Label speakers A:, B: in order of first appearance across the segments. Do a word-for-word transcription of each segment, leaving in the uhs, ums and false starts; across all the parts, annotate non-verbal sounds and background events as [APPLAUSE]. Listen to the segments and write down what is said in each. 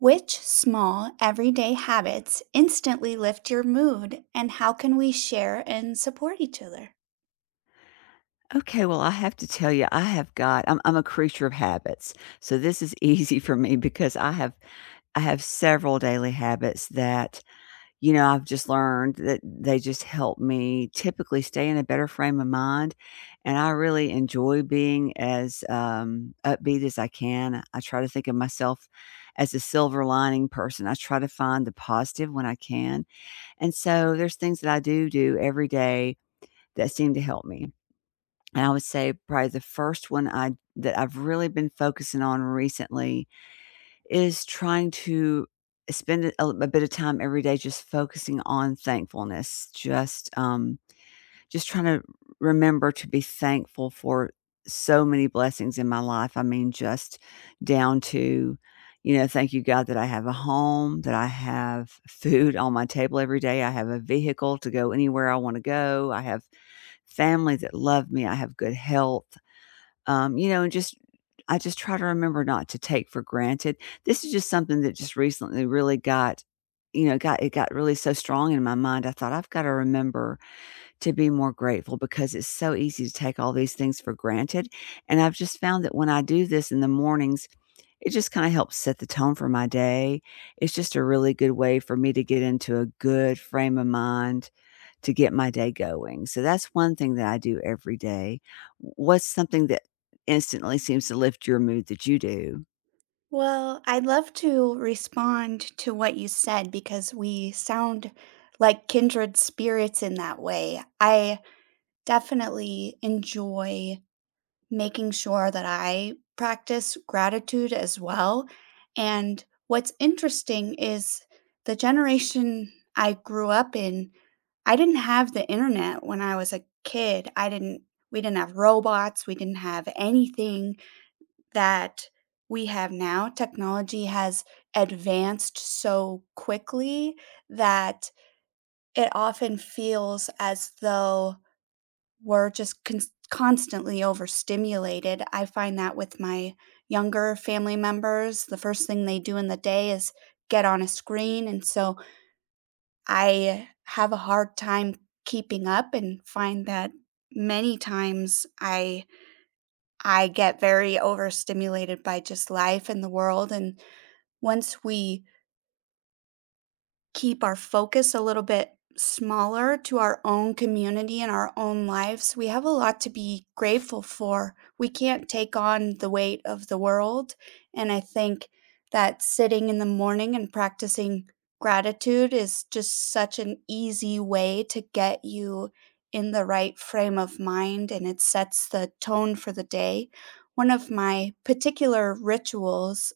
A: Which small, everyday habits instantly lift your mood, and how can we share and support each other?
B: Okay, well, I have to tell you, I have got I'm I'm a creature of habits. So this is [LAUGHS] easy for me because I have I have several daily habits that, you know, I've just learned that they just help me typically stay in a better frame of mind. And I really enjoy being as um, upbeat as I can. I try to think of myself as a silver lining person. I try to find the positive when I can. And so there's things that I do do every day that seem to help me. And I would say probably the first one I that I've really been focusing on recently is trying to spend a, a bit of time every day just focusing on thankfulness. Just um just trying to remember to be thankful for so many blessings in my life. I mean just down to, you know, thank you God that I have a home, that I have food on my table every day, I have a vehicle to go anywhere I want to go, I have family that love me, I have good health, um, you know, and just I just try to remember not to take for granted. This is just something that just recently really got, you know, got it got really so strong in my mind. I thought I've got to remember to be more grateful because it's so easy to take all these things for granted. And I've just found that when I do this in the mornings, it just kind of helps set the tone for my day. It's just a really good way for me to get into a good frame of mind to get my day going. So that's one thing that I do every day. What's something that instantly seems to lift your mood that you do?
A: Well, I'd love to respond to what you said because we sound like kindred spirits in that way. I definitely enjoy making sure that I practice gratitude as well. And what's interesting is the generation I grew up in, I didn't have the internet when I was a kid. I didn't We didn't have robots, we didn't have anything that we have now. Technology has advanced so quickly that it often feels as though we're just cons constantly overstimulated. I find that with my younger family members, the first thing they do in the day is get on a screen, and so I have a hard time keeping up and find that many times I I get very overstimulated by just life and the world, and once we keep our focus a little bit smaller to our own community and our own lives. We have a lot to be grateful for. We can't take on the weight of the world. And I think that sitting in the morning and practicing gratitude is just such an easy way to get you in the right frame of mind, and it sets the tone for the day. One of my particular rituals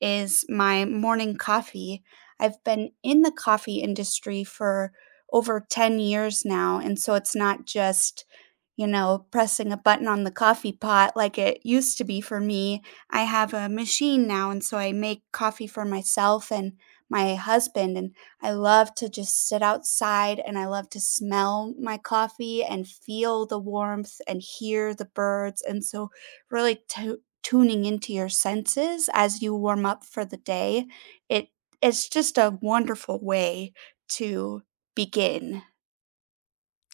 A: is my morning coffee. I've been in the coffee industry for over ten years now, and so it's not just, you know, pressing a button on the coffee pot like it used to be for me. I have a machine now, and so I make coffee for myself and my husband, and I love to just sit outside and I love to smell my coffee and feel the warmth and hear the birds. And so really tu tuning into your senses as you warm up for the day. It it's just a wonderful way to begin.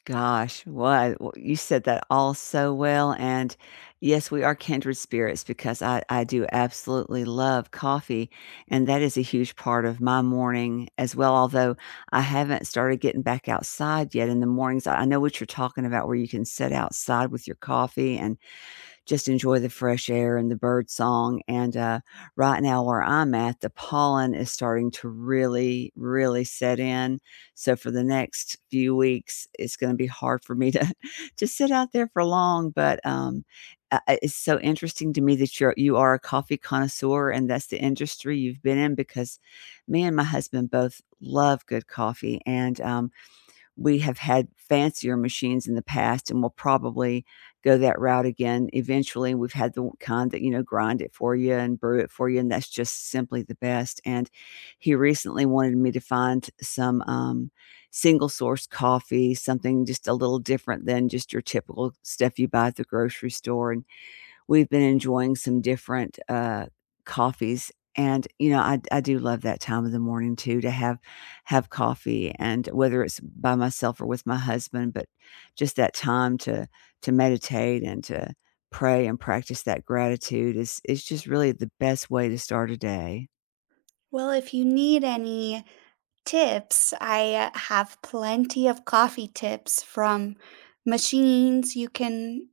B: Gosh, what w you said that all so well, and yes, we are kindred spirits because I I do absolutely love coffee, and that is a huge part of my morning as well, although I haven't started getting back outside yet in the mornings. I I know what you're talking about where you can sit outside with your coffee and just enjoy the fresh air and the bird song, and, uh, right now where I'm at, the pollen is starting to really, really set in, so for the next few weeks, it's gonna be hard for me to [LAUGHS] to sit out there for long, but, um, uh, I it's so interesting to me that you're you are a coffee connoisseur, and that's the industry you've been in because me and my husband both love good coffee, and, um, we have had fancier machines in the past, and we'll probably go that route again eventually. We've had the kind that, you know, grind it for you and brew it for you, and that's just simply the best, and he recently wanted me to find some, um, single source coffee, something just a little different than just your typical stuff you buy at the grocery store. We've been enjoying some different, uh, coffees, and, you know, I I do love that time of the morning too to have have coffee, and whether it's by myself or with my husband, but just that time to to meditate and to pray and practice that gratitude is is just really the best way to start a day.
A: Well, if you need any tips, I uh, have plenty of coffee tips, from machines you can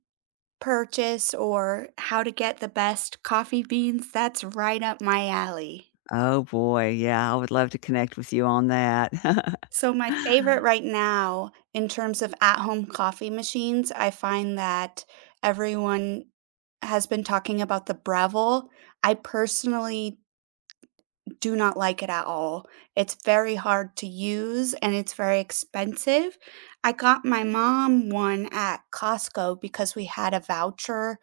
A: purchase or how to get the best coffee beans. That's right up my alley.
B: Oh boy, yeah, I would love to connect with you on that. [LAUGHS]
A: So my favorite right now in terms of at-home coffee machines, I find that everyone has been talking about the Breville. I personally do not like it at all. It's very hard to use and it's very expensive. I got my mom one at Costco because we had a voucher.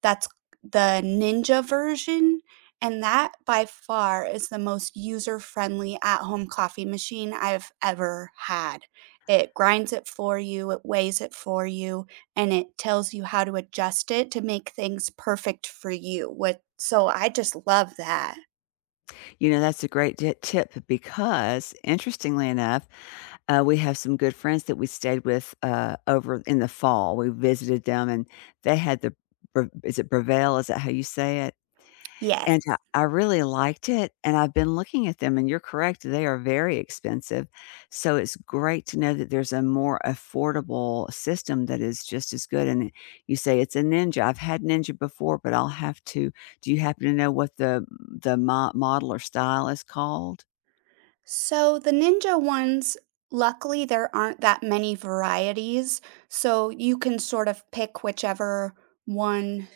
A: That's the Ninja version, and that by far is the most user-friendly at-home coffee machine I've ever had. It grinds it for you, it weighs it for you, and it tells you how to adjust it to make things perfect for you. What So I just love that.
B: You know, that's a great di tip because, interestingly enough, uh, we have some good friends that we stayed with, uh, over in the fall. We visited them, and they had the Bre is it Brevel? Is that how you say it?
A: Yes.
B: And I I really liked it, and I've been looking at them, and you're correct, they are very expensive. So it's great to know that there's a more affordable system that is just as good, and you say it's a Ninja. I've had Ninja before, but I'll have to, do you happen to know what the the mo model or style is called?
A: So the Ninja ones, luckily there aren't that many varieties, so you can sort of pick whichever one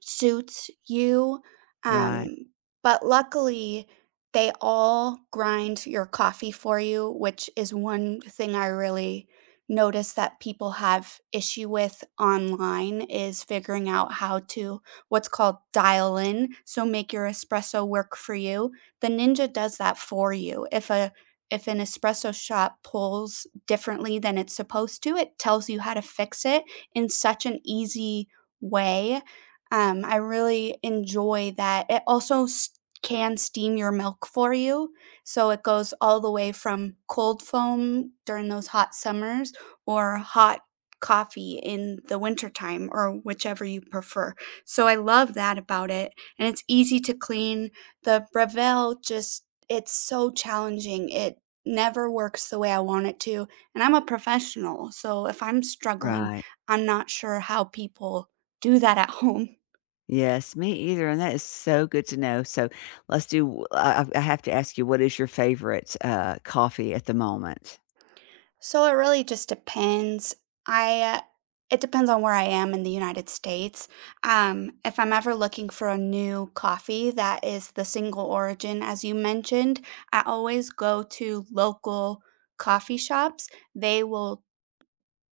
A: suits you,
B: Right,
A: um, but luckily, they all grind your coffee for you, which is one thing I really notice that people have issue with online, is figuring out how to, what's called, dial in, so make your espresso work for you. The Ninja does that for you. If a if an espresso shop pulls differently than it's supposed to, it tells you how to fix it in such an easy way. um, I really enjoy that. It also s can steam your milk for you, so it goes all the way from cold foam during those hot summers or hot coffee in the wintertime, or whichever you prefer. So I love that about it, and it's easy to clean. The Breville, just it's so challenging. It never works the way I want it to, and I'm a professional, so if I'm struggling,
B: right.
A: I'm not sure how people do that at [LAUGHS] home.
B: Yes, me either, and that is so good to know. So let's do, I I have to ask you, what is your favorite, uh, coffee at the moment?
A: So it really just depends. I uh, It depends on where I am in the United States. Um, if I'm ever looking for a new coffee that is the single origin, as you mentioned, I always go to local coffee shops. They will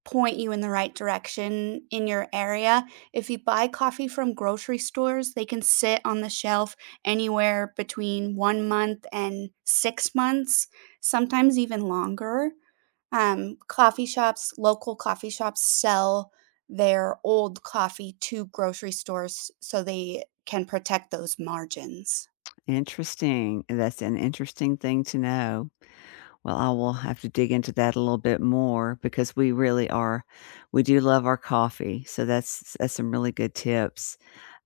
A: point you in the right direction in your area. If you buy coffee from grocery stores, they can sit on the shelf anywhere between one month and six months, sometimes even longer. Um, coffee shops, local coffee shops, sell their old coffee to grocery stores so they can protect those margins.
B: Interesting. That's an interesting thing to know. Well, I will have to dig into that a little bit more because we really are, we do love our coffee. So that's that's some really good tips.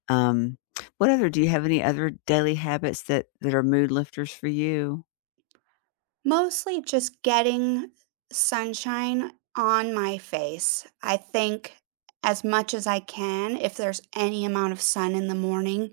B: Um, what other, do you have any other daily habits that that are mood lifters for you?
A: Mostly just getting sunshine on my face. I think as much as I can, if there's any amount of sun in the morning,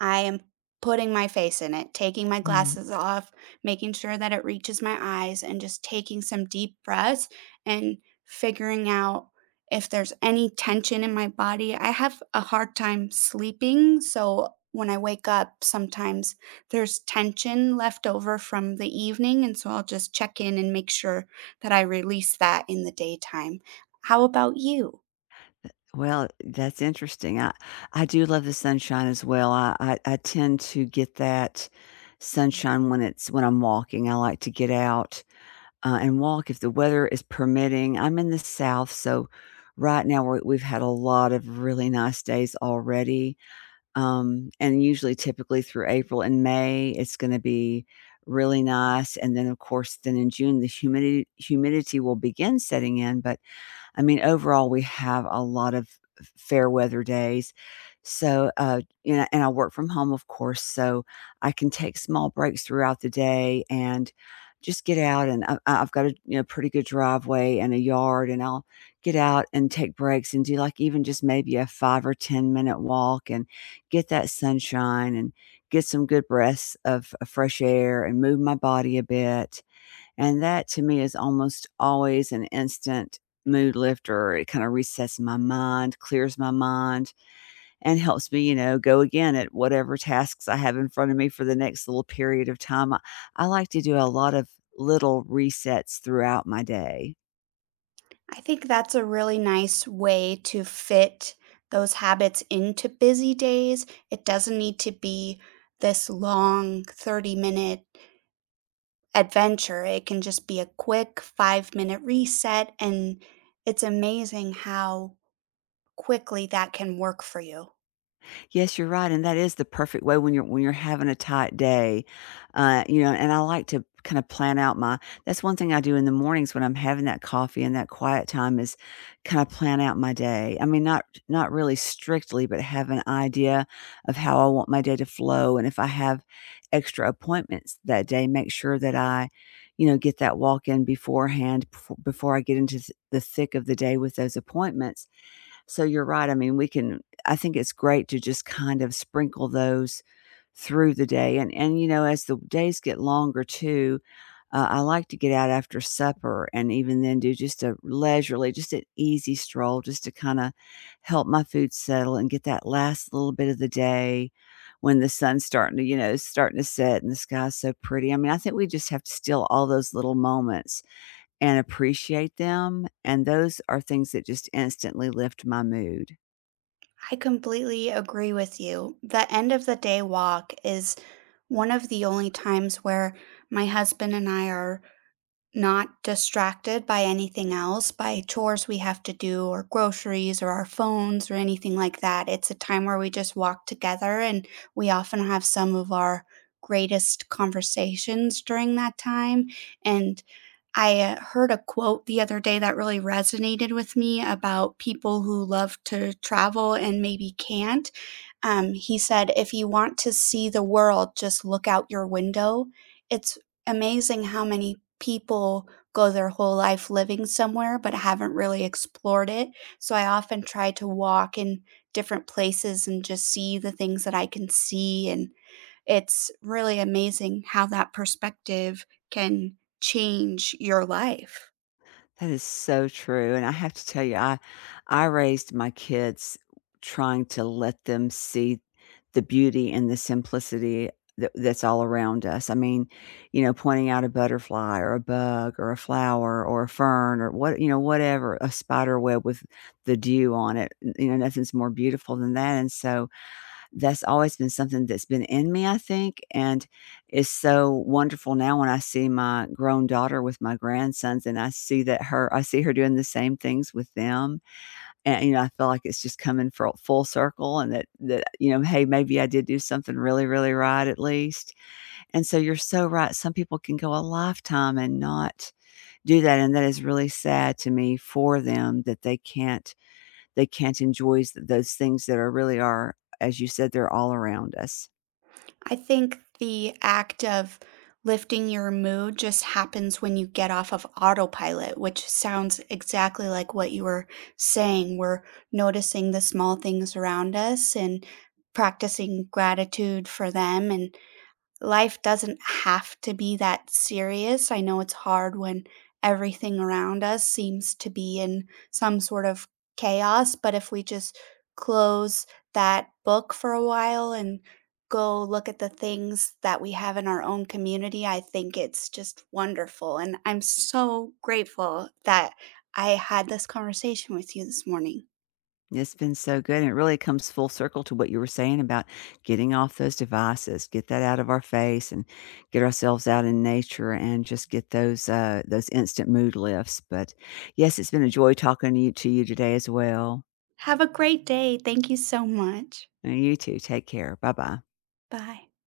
A: I am putting my face in it, taking my
B: Mm.
A: glasses off, making sure that it reaches my eyes, and just taking some deep breaths and figuring out if there's any tension in my body. I have a hard time sleeping, so when I wake up, sometimes there's tension left over from the evening, and so I'll just check in and make sure that I release that in the daytime. How about you?
B: Well, that's interesting. I I do love the sunshine as well. I I, I tend to get that sunshine when it's when I'm walking. I like to get out uh, and walk if the weather is permitting. I'm in the South, so right now we're, we've had a lot of really nice days already. Um, and usually, typically through April and May, it's going to be really nice. And then, of course, then in June, the humidity humidity will begin setting in. But I mean, overall, we have a lot of fair weather days. So, uh, you know, and I work from home, of course, so I can take small breaks throughout the day and just get out, and I I I've got a, you know, pretty good driveway and a yard, and I'll get out and take breaks and do, like, even just maybe a five or ten minute walk and get that sunshine and get some good breaths of of fresh air and move my body a bit. And that to me is almost always an instant mood lifter. It kind of resets my mind, clears my mind, and helps me, you know, go again at whatever tasks I have in front of me for the next little period of time. I, I like to do a lot of little resets throughout my day.
A: I think that's a really nice way to fit those habits into busy days. It doesn't need to be this long thirty minute adventure, it can just be a quick five minute reset. And it's amazing how quickly that can work for you.
B: Yes, you're right, and that is the perfect way when you're when you're having a tight day, uh, you know, and I like to kind of plan out my, that's one thing I do in the mornings when I'm having that coffee and that quiet time, is kind of plan out my day. I mean, not not really strictly, but have an idea of how I want my day to flow, and if I have extra appointments that day, make sure that I, you know, get that walk in beforehand before, before I get into th- the thick of the day with those appointments. So you're right. I mean, we can, I think it's great to just kind of sprinkle those through the day. And and, you know, as the days get longer too, uh, I like to get out after supper and even then do just a leisurely, just an easy stroll just to kind of help my food settle and get that last little bit of the day when the sun's starting to, you know, starting to set and the sky's so pretty. I mean, I think we just have to steal all those little moments and appreciate them, and those are things that just instantly lift my mood.
A: I completely agree with you. The end of the day walk is one of the only times where my husband and I are not distracted by anything else, by chores we have to do or groceries or our phones or anything like that. It's a time where we just walk together, and we often have some of our greatest conversations during that time. And I uh, heard a quote the other day that really resonated with me, about people who love to travel and maybe can't. Um, he said, "If you want to see the world, just look out your window." It's amazing how many people go their whole life living somewhere but haven't really explored it. So I often try to walk in different places and just see the things that I can see. And it's really amazing how that perspective can change your life.
B: That is so true, and I have to tell you, I I raised my kids trying to let them see the beauty and the simplicity that that's all around us. I mean, you know, pointing out a butterfly or a bug or a flower or a fern or what, you know, whatever, a spider web with the dew on it, you know, nothing's more beautiful than that, and so that's always been something that's been in me, I think, and is so wonderful now when I see my grown daughter with my grandsons, and I see that her I see her doing the same things with them, and, you know, I feel like it's just coming for full circle, and that that, you know, "Hey, maybe I did do something really, really right at least." And so you're so right, some people can go a lifetime and not do that, and that is really sad to me for them that they can't, they can't enjoy s those things that are really are, as you said, they're all around us.
A: I think the act of lifting your mood just happens when you get off of autopilot, which sounds exactly like what you were saying. We're noticing the small things around us and practicing gratitude for them, and life doesn't have to be that serious. I know it's hard when everything around us seems to be in some sort of chaos, but if we just close that book for a while and go look at the things that we have in our own community, I think it's just wonderful. And I'm so grateful that I had this conversation with you this morning.
B: It's been so good. And it really comes full circle to what you were saying about getting off those devices, get that out of our face and get ourselves out in nature and just get those uh those instant mood lifts. But yes, it's been a joy talking to you to you today as well.
A: Have a great day. Thank you so much.
B: And you too. Take care. Bye bye.
A: Bye.